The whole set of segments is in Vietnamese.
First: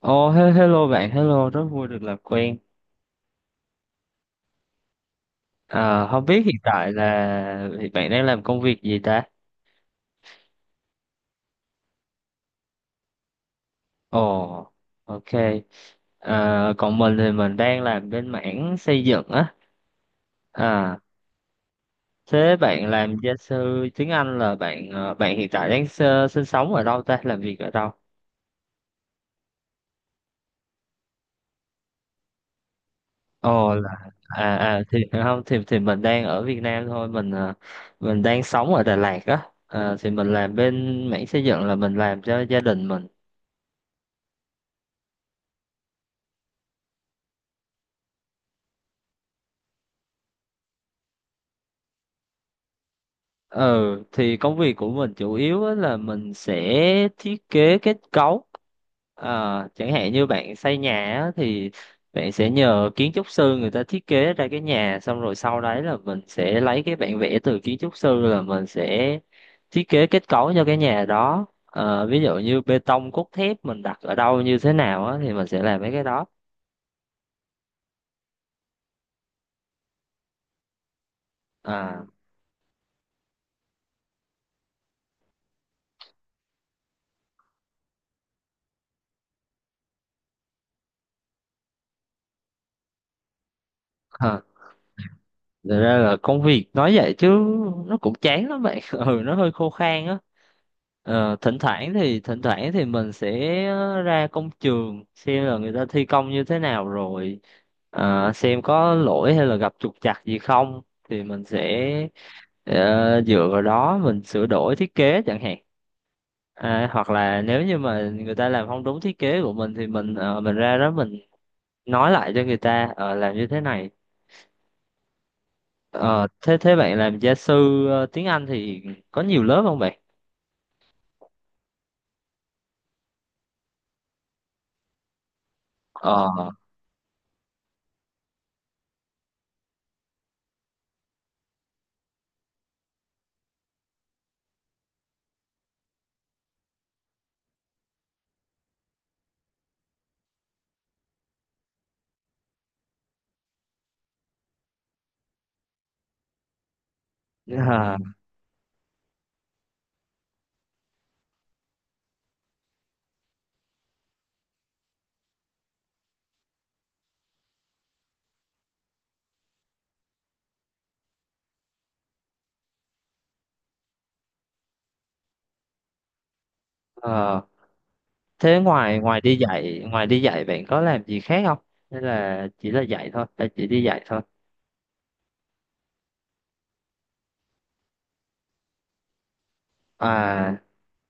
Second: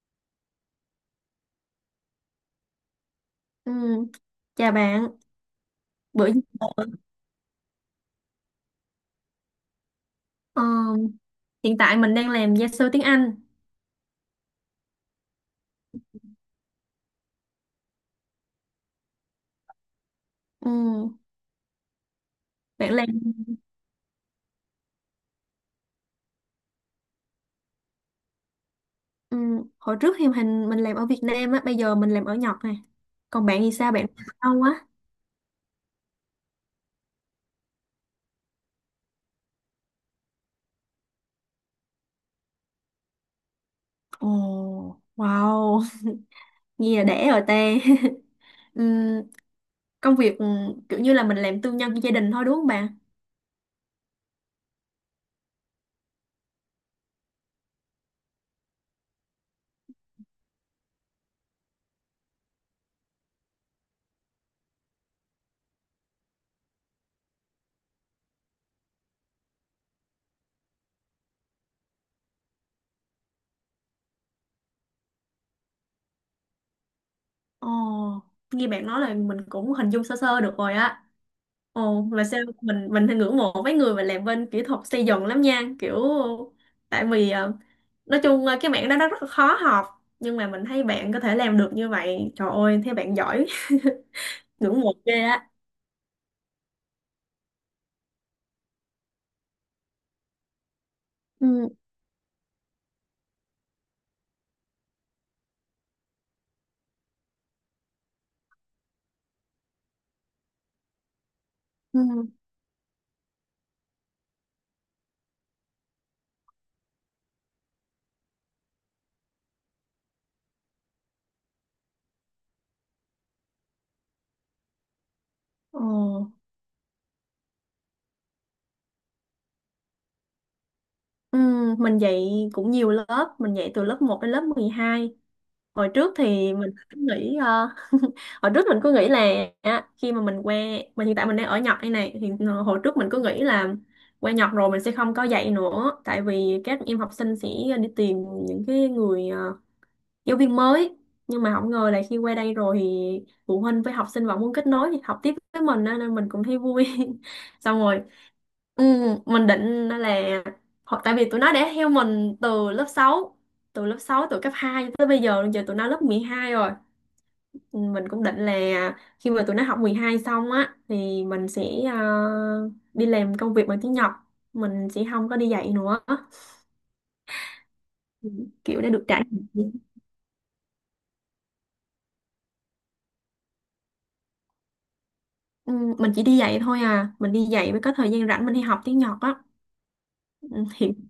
Ồ, hello bạn, hello, rất vui được làm quen. Ừ, chào bạn. À, không Bữa biết hiện tại thì bạn đang làm công việc gì ta? ờ, Hiện tại mình đang làm gia sư tiếng Anh. Ồ, ok. À, còn mình thì mình đang làm bên mảng xây dựng á. Ừ, À, thế bạn bạn làm làm gia sư tiếng Anh là bạn hiện tại đang sinh sống ở đâu ta? Làm việc ở đâu? ừ, Hồi trước thì hình mình làm ở Việt Nam á, bây giờ mình làm ở Nhật nè. Còn bạn thì Ồ là sao? Bạn làm ở à đâu à á? thì không thì thì Mình đang ở Việt Nam thôi, mình đang sống ở Đà Lạt á. À, thì mình làm bên mảng xây dựng là mình làm cho gia đình mình. Ồ, wow, nghe là đẻ rồi ta. Ừ, công việc ừ, Kiểu như là mình làm tư nhân cho gia đình thôi đúng không bạn? ờ thì công việc của mình chủ yếu á là mình sẽ thiết kế kết cấu. À, chẳng hạn như bạn xây nhà á, thì bạn sẽ nhờ kiến trúc sư người ta thiết kế ra cái nhà, xong rồi sau đấy là mình sẽ lấy cái bản vẽ từ kiến trúc sư là mình sẽ thiết kế kết cấu cho cái nhà đó. Ờ, ví dụ như bê tông cốt thép mình đặt ở đâu như thế nào á, thì mình sẽ làm mấy cái đó. Ồ, nghe bạn nói là mình cũng hình dung sơ sơ được rồi á. À Ồ, là sao mình thì ngưỡng mộ mấy người mà làm bên kỹ thuật xây dựng lắm nha, kiểu tại vì nói chung cái mảng đó nó rất là khó học, nhưng mà mình thấy bạn có thể làm được như vậy, trời ơi, thấy bạn giỏi, ha. ngưỡng mộ ghê á. Thật ra là công việc nói vậy chứ nó cũng chán lắm bạn, ừ, nó hơi khô khan á. Ờ, thỉnh Ừ, thoảng thì thỉnh thoảng thì mình sẽ ra công trường xem là người ta thi công như thế nào rồi, xem có lỗi hay là gặp trục trặc gì không, thì mình sẽ, ừ. Dựa vào đó mình sửa đổi thiết kế chẳng hạn. À, hoặc là nếu như mà người ta làm không đúng thiết kế của mình thì mình ra đó mình nói lại cho người ta, làm như thế này. Ồ. Ờ, thế thế bạn làm gia sư tiếng Anh thì có nhiều lớp không bạn? Ừ, mình dạy cũng nhiều lớp, mình dạy từ lớp một đến lớp 12. Hồi trước thì Ờ, mình cứ nghĩ hồi trước mình cứ nghĩ là á, khi mà mình qua mà hiện tại mình đang ở Nhật đây này thì hồi trước mình cứ nghĩ là qua Nhật rồi mình sẽ không có dạy nữa, tại vì các em học sinh sẽ đi tìm những cái người giáo viên mới, nhưng mà không ngờ là khi qua đây rồi thì phụ huynh với học sinh vẫn muốn kết nối học tiếp với mình á, nên mình cũng thấy vui. Xong rồi. Ừ, mình định là hoặc tại vì tụi nó đã theo mình từ lớp sáu từ cấp 2 tới bây giờ giờ tụi nó lớp 12 rồi. Ừ, mình cũng định là khi mà tụi nó học 12 xong á thì mình sẽ ờ, đi làm công việc bằng tiếng Nhật, mình sẽ không có đi dạy nữa. à, Ừ, thế kiểu đã ngoài được trải nghiệm. Ngoài đi dạy bạn có làm gì khác không? Hay là chỉ là dạy thôi, hay chỉ đi dạy thôi. Ừ, mình chỉ đi dạy thôi à, mình đi dạy mới có thời gian rảnh mình đi học tiếng Nhật á. À, Ừ, hiện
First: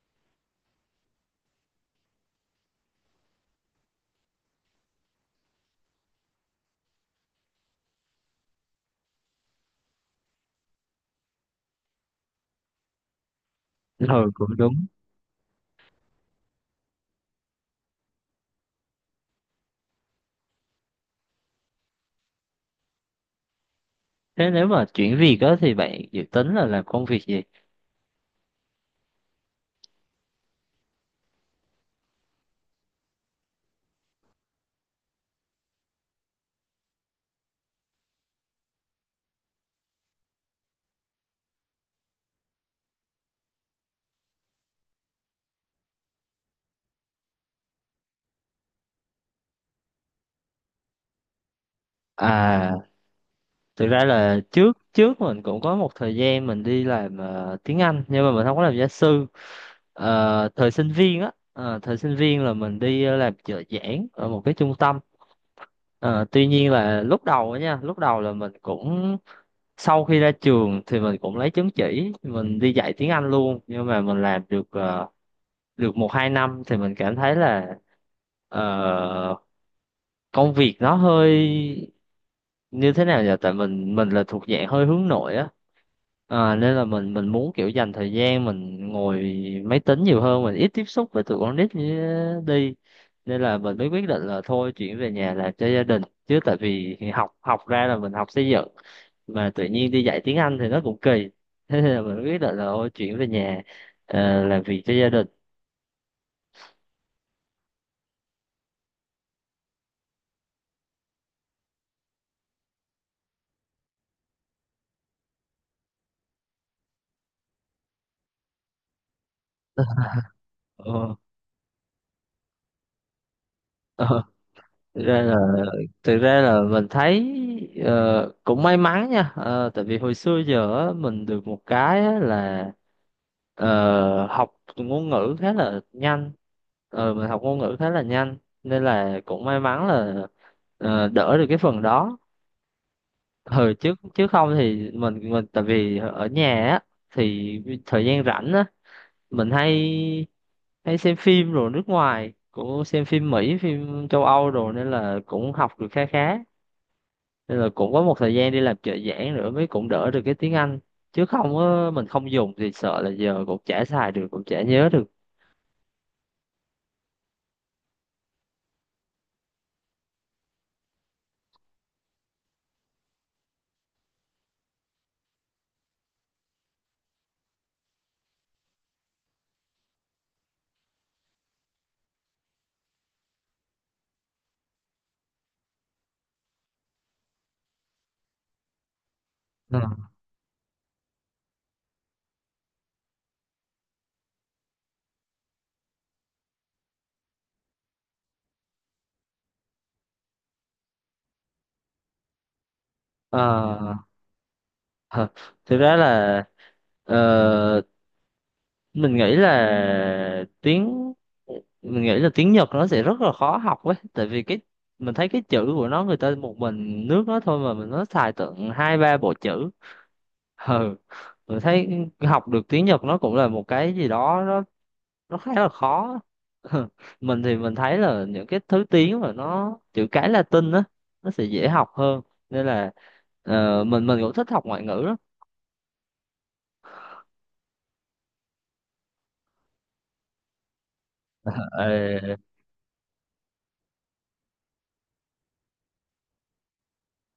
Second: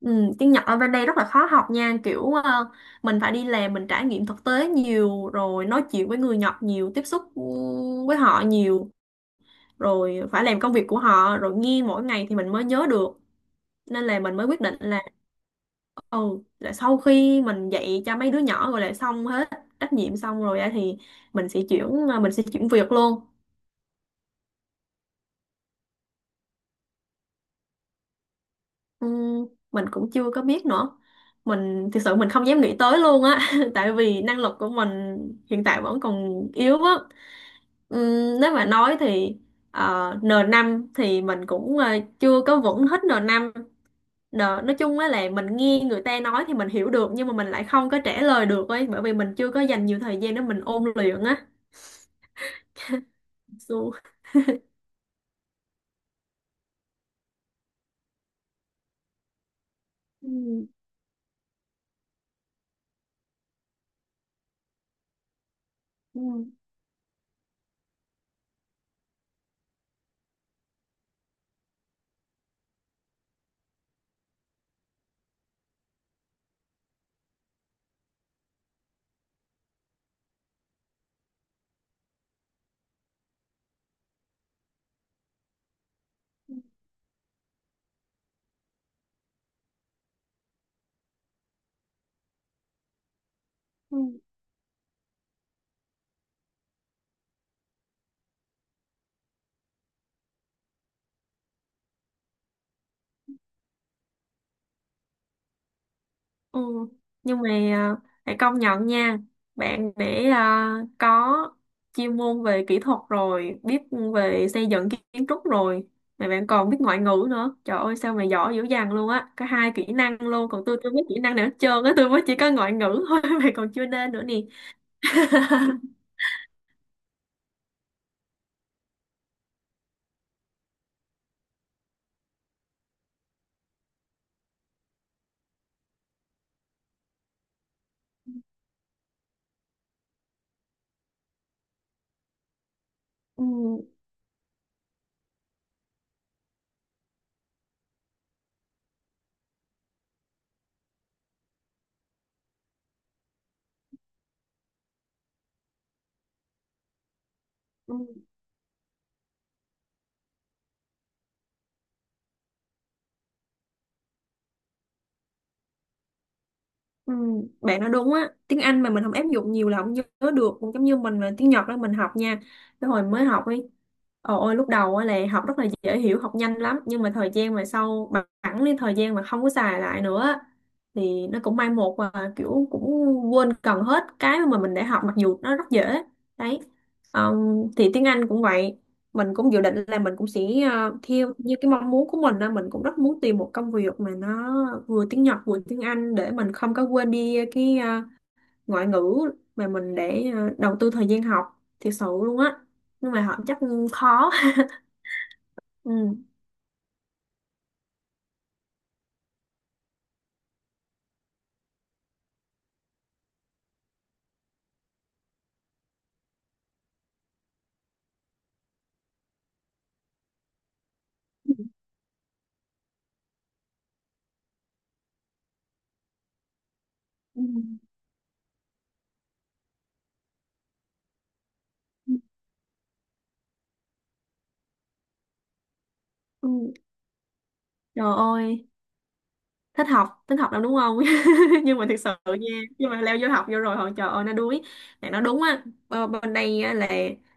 Ừ, tiếng Nhật ở bên đây rất là khó học nha, kiểu mình phải đi làm mình trải nghiệm thực tế nhiều rồi nói chuyện với người Nhật nhiều, tiếp xúc với họ nhiều rồi phải làm công việc của họ rồi nghe mỗi ngày thì mình mới nhớ được, nên là ừ, mình mới cũng quyết đúng. định ừ là sau khi mình dạy cho mấy đứa nhỏ rồi là xong hết trách nhiệm xong rồi á thì mình sẽ chuyển việc luôn. Thế nếu mà chuyển việc đó thì bạn dự tính là làm công việc gì? Ừ, mình cũng chưa có biết nữa, mình thực sự mình không dám nghĩ tới luôn á. Tại vì năng lực của mình hiện tại vẫn còn yếu á. Nếu mà nói thì n năm thì mình cũng chưa có vững hết n năm. Nói chung á là mình nghe người ta nói thì mình hiểu được nhưng mà mình lại không có trả lời được ấy, bởi vì mình chưa có dành nhiều thời gian để mình ôn luyện á. À, thực Xu. ra là trước trước mình cũng có một thời gian mình đi làm tiếng Anh nhưng mà mình không có làm gia sư. Ờ, Ừ, thời sinh viên á, thời sinh viên là mình đi làm trợ giảng ở một cái trung tâm. ừ, Ờ, tuy nhiên là lúc đầu á nha, lúc đầu là mình cũng, sau khi ra trường thì mình cũng lấy chứng chỉ mình đi dạy tiếng Anh luôn, nhưng mà mình làm được một hai năm thì mình cảm thấy là, ờ, công việc nó hơi như thế nào nhỉ, tại mình là thuộc dạng hơi hướng nội á. Ờ, nên là mình muốn kiểu dành thời gian mình ngồi máy tính nhiều hơn, mình ít tiếp xúc với tụi con nít như đi. Nên là mình mới ừ. quyết định là thôi chuyển về nhà làm cho gia đình, chứ tại vì học, học ra là mình học xây dựng mà tự nhiên đi dạy tiếng Anh thì nó cũng kỳ. Thế nên là mình quyết định là thôi chuyển về nhà, làm việc cho gia đình. Ừ. Nhưng mà phải công nhận nha bạn, để có chuyên môn về kỹ thuật rồi biết về xây dựng kiến trúc rồi mà bạn còn biết ngoại ngữ nữa, trời ơi sao mà giỏi dữ dằn luôn á, có hai kỹ năng luôn, còn tôi chưa biết Ờ, kỹ năng nào hết trơn á, tôi mới chỉ có ngoại ngữ thôi mà còn chưa nên ờ, nữa nè. thực ra là thực ra là mình thấy, cũng may mắn nha. Ờ, tại vì hồi xưa giờ á, mình được một cái á là, học ngôn ngữ khá là nhanh. Ờ, mình học ngôn ngữ khá là nhanh, nên là cũng may mắn là, đỡ được cái phần đó. Ừ, chứ chứ không thì mình, tại vì ở nhà á, thì thời gian rảnh á mình hay hay xem phim, rồi nước ngoài cũng xem phim Mỹ phim châu Âu rồi, nên là cũng học được khá khá. Nên là cũng Ừ. có một thời gian đi làm trợ giảng nữa mới cũng đỡ được cái tiếng Anh, chứ không á, mình không dùng thì sợ là giờ cũng chả xài được cũng chả nhớ được. Ừ, bạn nói đúng á, tiếng Anh mà mình không áp dụng nhiều là không nhớ được, cũng giống như mình là tiếng Nhật đó mình học nha, cái hồi mới học ấy, ồ ôi lúc đầu á là học rất là dễ hiểu học nhanh lắm, nhưng mà thời gian mà sau bằng phẳng đi thời gian mà không có xài lại nữa á, thì nó cũng mai một và kiểu cũng quên gần hết cái mà mình đã học mặc dù nó rất dễ đấy. Ờ, thì tiếng Anh cũng vậy, mình cũng dự định Ừ. là mình cũng sẽ theo như cái mong muốn của mình á, mình cũng rất muốn tìm một công việc mà nó vừa tiếng Nhật vừa tiếng Anh để mình không có quên đi cái ngoại ngữ mà mình để đầu tư thời gian học thiệt sự luôn á, nhưng mà họ chắc Ờ, khó. hờ, thực ra Ừ. là, ờ, mình nghĩ là tiếng mình nghĩ là tiếng Nhật nó sẽ rất là khó học ấy, tại vì mình thấy cái chữ của nó, người ta một mình nước nó thôi mà mình nó xài tận hai ba bộ chữ. Ừ, mình thấy học được tiếng Nhật nó cũng là một cái gì đó, nó khá là khó. Mình Ừ. thì mình thấy là những cái thứ tiếng mà nó chữ cái Latin á, nó sẽ dễ học hơn. Nên là, mình cũng thích học ngoại ngữ lắm. Ừ. Trời ơi thích học lắm đúng không. Nhưng mà thực sự Ờ, nha, nhưng mà leo vô học vô rồi họ trời ơi nó đuối. Mẹ nó đúng á, bên đây á, là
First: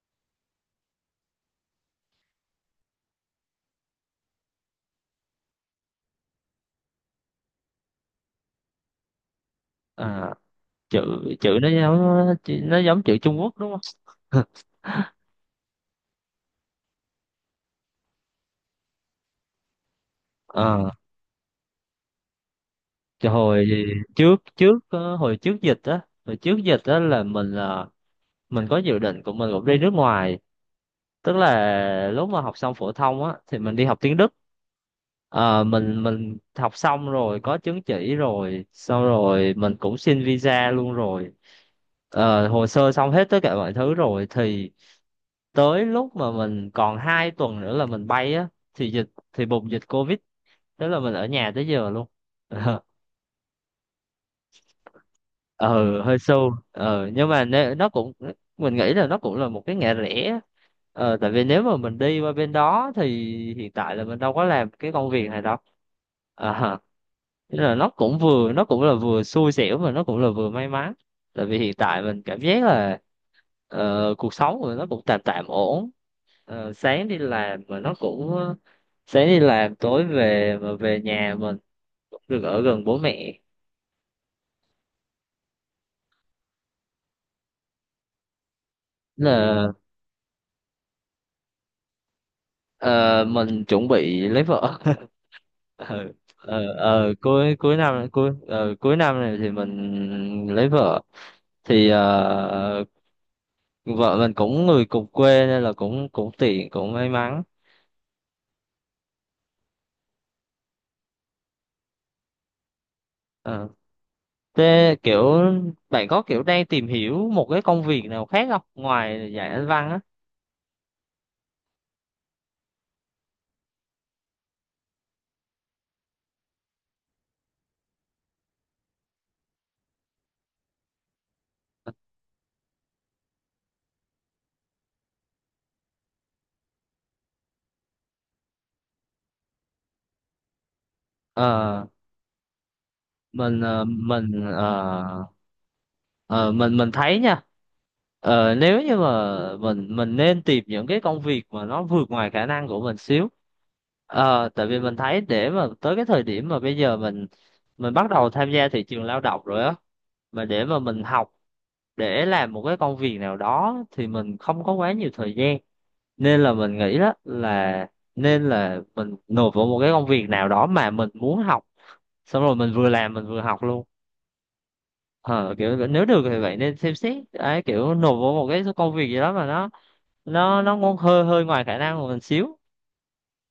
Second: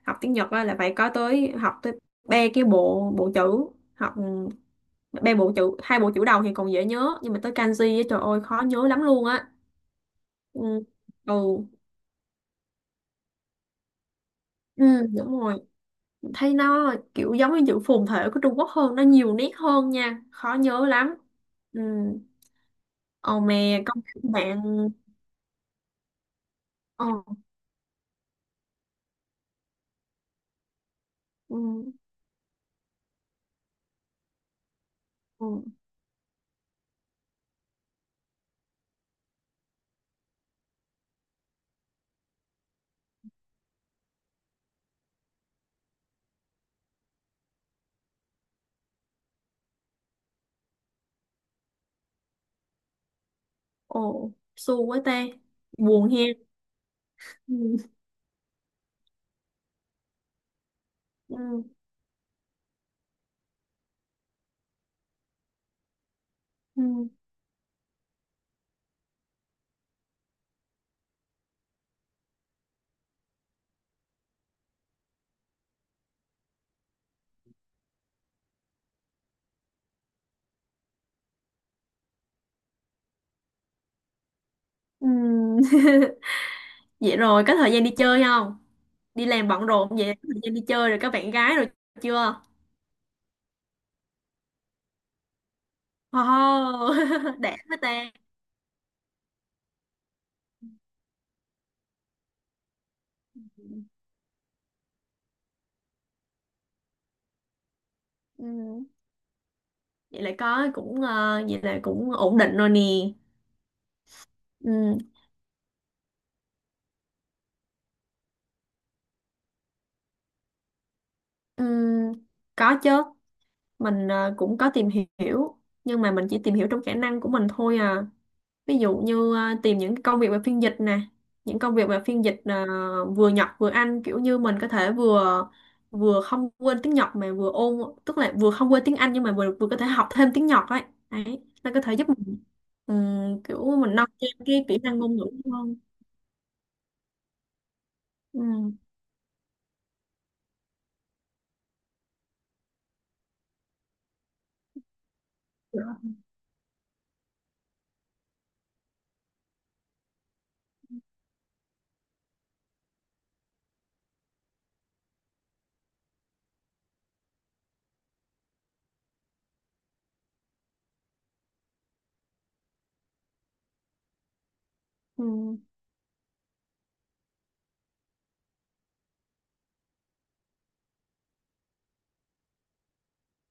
học tiếng Nhật á, là phải có tới học tới ba cái bộ bộ chữ, học ba bộ chữ, hai bộ chữ đầu thì còn dễ nhớ, nhưng mà tới kanji á, trời ơi khó nhớ lắm luôn á. à, Ừ. chữ chữ Ừ, nó giống chữ Trung Quốc đúng không? ừ, đúng rồi, thấy nó kiểu giống như chữ phồn thể của Trung Quốc hơn, nó nhiều nét hơn nha, khó nhớ Ờ, lắm. Ừ. cái Ồ hồi mè công trước bạn. trước hồi trước dịch á, Ồ, là mình có dự định của mình cũng đi nước ngoài, tức ừ, là lúc mà học xong phổ thông á thì mình đi học tiếng Đức. ừ. Ờ, mình học xong rồi có chứng chỉ rồi, xong rồi mình cũng xin visa luôn rồi. Ờ, hồ sơ xong hết tất cả mọi thứ rồi, thì tới lúc mà mình còn 2 tuần nữa là mình bay á, thì dịch thì bùng dịch covid. Tức là mình ở nhà tới giờ luôn. ờ Ồ, xu quá ta. ừ, Buồn he. hơi sâu, nhưng mà Ừ. Nó cũng, mình nghĩ là nó cũng là một cái ngã rẽ. Tại vì nếu Ừ. mà mình đi qua bên đó thì hiện tại là mình đâu có làm cái công việc này đâu. ờ Ừ. Thế là nó cũng vừa, nó cũng là vừa xui xẻo mà nó cũng là vừa may mắn. Tại vì hiện tại mình cảm giác là, ờ, cuộc sống của nó cũng tạm tạm ổn. Ờ, sáng đi làm tối về, mà về nhà mình cũng được ở gần bố mẹ. Ừ. Vậy rồi, có thời gian đi chơi không? Đi làm bận Là, rộn vậy, có thời gian đi chơi rồi, có bạn gái rồi chưa? ờ, mình chuẩn bị lấy vợ. Ờ, Oh, cuối đã cuối quá năm ta. cuối ờ, cuối năm này thì mình lấy vợ. Thì, vợ mình cũng người cùng quê nên là cũng cũng tiện, may mắn. Ừ. Vậy là có cũng vậy là cũng ổn định rồi nè. Ờ. Thế Ừ. kiểu bạn có kiểu đang tìm hiểu một cái công việc nào khác không, ngoài dạy anh văn á? Ừ. Có chứ. Mình cũng có tìm hiểu, nhưng mà mình chỉ tìm hiểu trong khả năng của mình thôi à. Ví dụ như tìm những công việc về phiên dịch nè, những công việc về phiên dịch vừa Nhật vừa Anh, kiểu như mình có thể vừa vừa không quên tiếng Nhật mà vừa ôn, tức là vừa không quên tiếng Anh nhưng mà vừa vừa có thể học thêm tiếng Nhật ấy, đấy nó có Ờ, thể giúp mình mình kiểu ờ, mình nâng cao mình cái kỹ năng ngôn ngữ ờ, hơn. mình thấy nha, Ừ. nếu như mà mình nên tìm những cái công việc mà nó vượt ngoài khả năng của mình xíu. Tại vì mình thấy để mà tới cái thời điểm mà bây giờ mình bắt đầu tham gia thị trường lao động rồi á, mà để mà mình học để làm một cái công việc nào đó thì mình không có quá nhiều thời gian. Nên là mình nghĩ đó là nên là mình nộp vào một cái công việc nào đó mà mình muốn học, xong rồi mình vừa làm mình vừa học luôn. Ờ Ừ. Kiểu nếu được thì vậy, nên xem xét ấy, kiểu nộp vào một cái công việc gì đó mà nó ngon, hơi hơi ngoài khả năng của mình xíu.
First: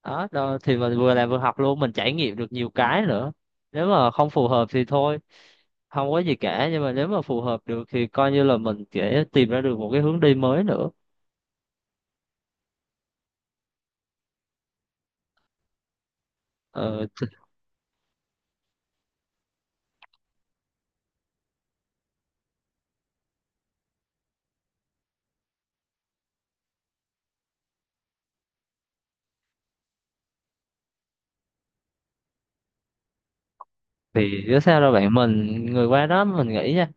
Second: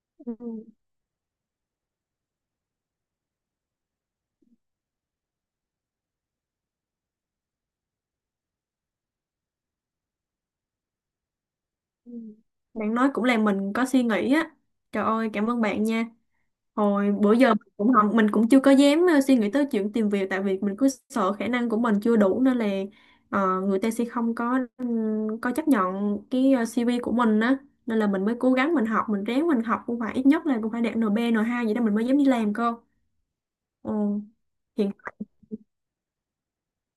Đó, Ừ. đó thì mình vừa làm vừa học luôn, mình trải nghiệm được nhiều cái nữa. Nếu mà không phù hợp thì thôi, không có gì cả, nhưng mà nếu mà phù hợp được thì coi như là mình sẽ tìm ra được một cái hướng đi mới nữa. Ừ. Bạn nói cũng làm mình có suy nghĩ á, trời ơi cảm ơn bạn nha. ờ, Hồi bữa giờ mình cũng không, mình cũng chưa có dám suy nghĩ tới chuyện tìm việc tại vì mình cứ sợ khả năng của mình chưa đủ, nên là người ta sẽ không có có chấp nhận cái CV của mình á, nên là mình mới cố gắng mình học mình ráng mình học cũng phải ít nhất là cũng phải đạt NB N2 vậy đó mình mới dám đi làm cơ. Ừ. thì chứ sao Hiện đâu bạn, mình người qua đó mình nghĩ nha,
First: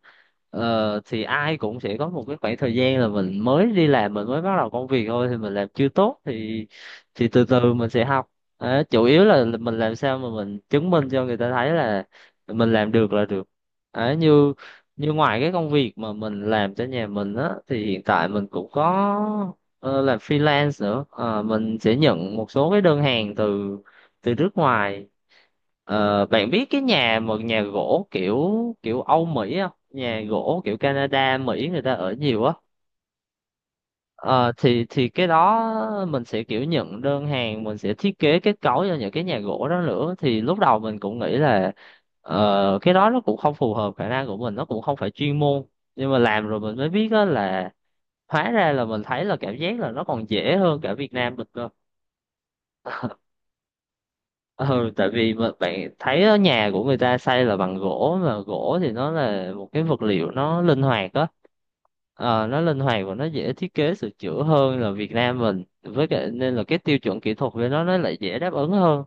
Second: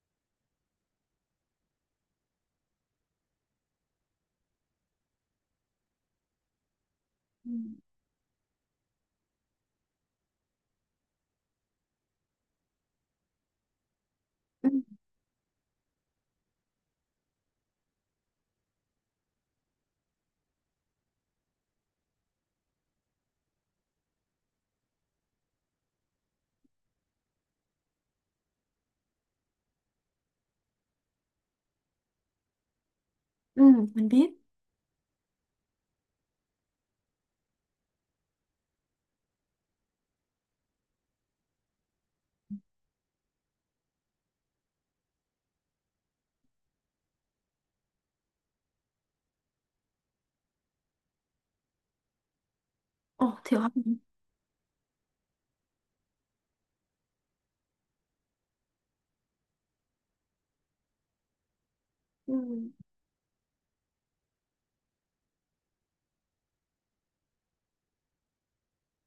thì ai cũng sẽ có một cái khoảng thời gian là mình mới đi làm, mình mới bắt đầu công việc thôi, thì mình làm chưa tốt thì từ Ừ. từ mình sẽ học. Đó, chủ yếu là mình làm sao mà mình chứng minh cho người ta thấy là mình làm được là được. Đó, như Ừ, như ngoài cái công việc mà mình làm cho nhà mình á, thì hiện tại mình cũng có, làm freelance nữa. Ờ, mình sẽ nhận một số cái đơn hàng từ, từ nước ngoài. Ờ, bạn biết cái một nhà gỗ kiểu kiểu Âu Mỹ không? Nhà gỗ kiểu Canada, Mỹ người ta ở nhiều á. ừ, mình biết. Ờ, thì cái đó mình sẽ kiểu nhận đơn hàng, mình sẽ thiết kế kết cấu cho những cái nhà gỗ đó nữa. Thì lúc đầu mình cũng nghĩ là, cái đó nó cũng không phù hợp khả năng của mình, nó cũng không phải chuyên môn. Nhưng mà làm rồi mình mới biết á, là hóa ra là mình thấy, là cảm giác là nó còn dễ hơn cả Việt Nam mình cơ. Ồ thiệt hả? Ừ, tại vì mà bạn thấy ở nhà của người ta xây là bằng gỗ, mà gỗ thì nó là một cái vật liệu nó linh hoạt á. Ừ. Ờ, nó linh hoạt và nó dễ thiết kế sửa chữa hơn là Việt Nam mình, với cả nên là cái tiêu chuẩn kỹ thuật của nó lại dễ đáp ứng hơn.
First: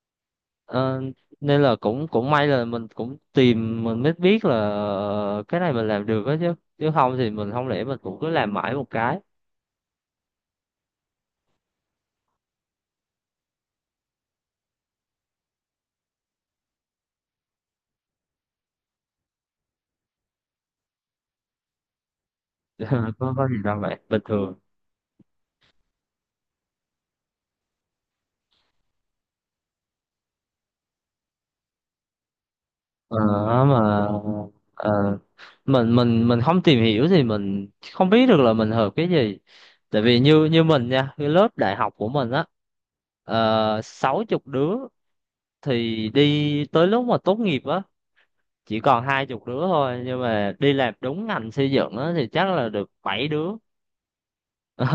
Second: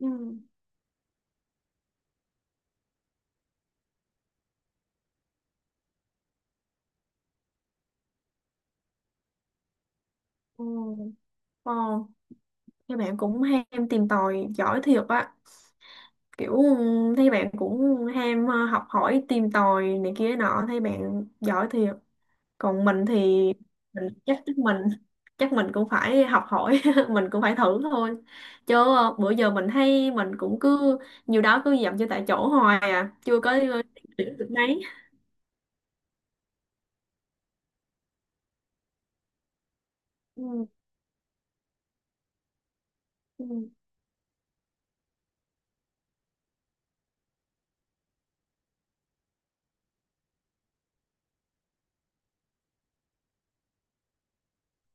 Ừ. Ừ. Ờ, nên là cũng cũng may là mình cũng tìm, mình mới biết là, cái này mình làm được á, chứ chứ không thì mình, không lẽ mình cũng cứ làm mãi một cái. Ồ. Ồ, các bạn cũng ham tìm tòi giỏi thiệt á, kiểu ừ, thấy bạn cũng ham học hỏi tìm tòi này kia nọ, thấy bạn giỏi thiệt, còn mình thì Có gì đâu vậy, mình bình chắc thường. Chắc mình cũng phải học hỏi. Mình cũng phải thử thôi, chứ bữa giờ mình thấy mình cũng cứ nhiều đó cứ dậm chân tại chỗ hoài à, Ờ, chưa có mà, điểm được mấy. ờ, mình không tìm hiểu thì mình không biết được là mình hợp cái gì. Tại vì như như Ừ, mình nha, cái lớp đại học của mình á, ừ, 60 đứa, thì đi tới lúc mà tốt nghiệp á chỉ còn 20 đứa thôi, nhưng mà đi làm đúng ngành xây dựng á thì chắc là được bảy đứa.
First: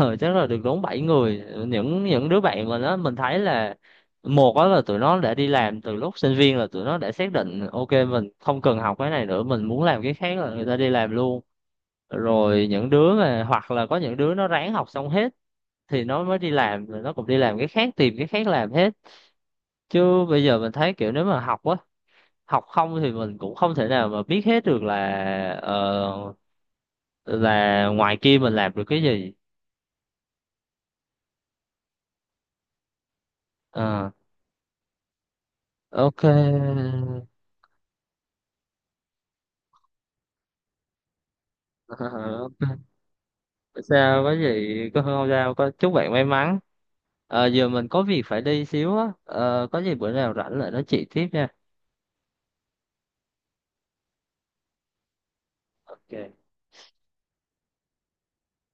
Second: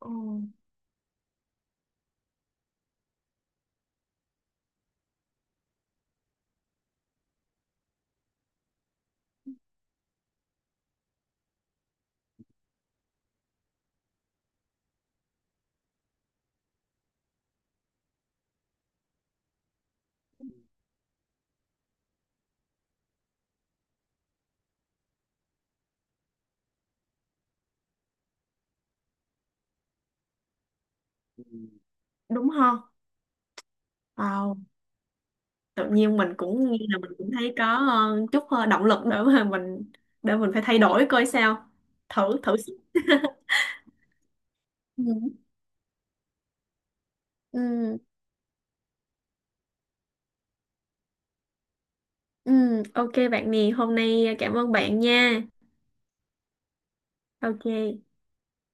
ừ. Chắc là được đúng 7 người. Những đứa bạn mà nó mình thấy là, một đó là tụi nó đã đi làm từ lúc sinh viên, là tụi nó đã xác định ok mình không cần học cái này nữa, mình muốn làm cái khác là người ta đi làm luôn. Rồi những đứa mà, hoặc là có những đứa nó ráng học xong hết thì nó mới đi làm, rồi nó cũng đi làm cái khác, tìm cái khác làm hết. Chứ bây giờ mình thấy kiểu nếu mà học á, học không thì mình cũng không thể nào mà biết hết được là, ờ, là ngoài kia mình làm được cái gì. Đúng không. Ờ, Wow, tự nhiên ok. mình cũng nghe là mình cũng thấy có chút động lực để mà mình để mình phải thay đổi coi sao, thử thử sức. Ờ, sao có gì, có Ừ. không sao, có chúc bạn may mắn. Ờ, giờ mình Ừ, có việc phải đi xíu á. Ờ, có gì bữa nào rảnh lại nói chuyện tiếp nha. ừ, ok bạn nè, hôm nay à, cảm ơn bạn nha. Ok. Ok.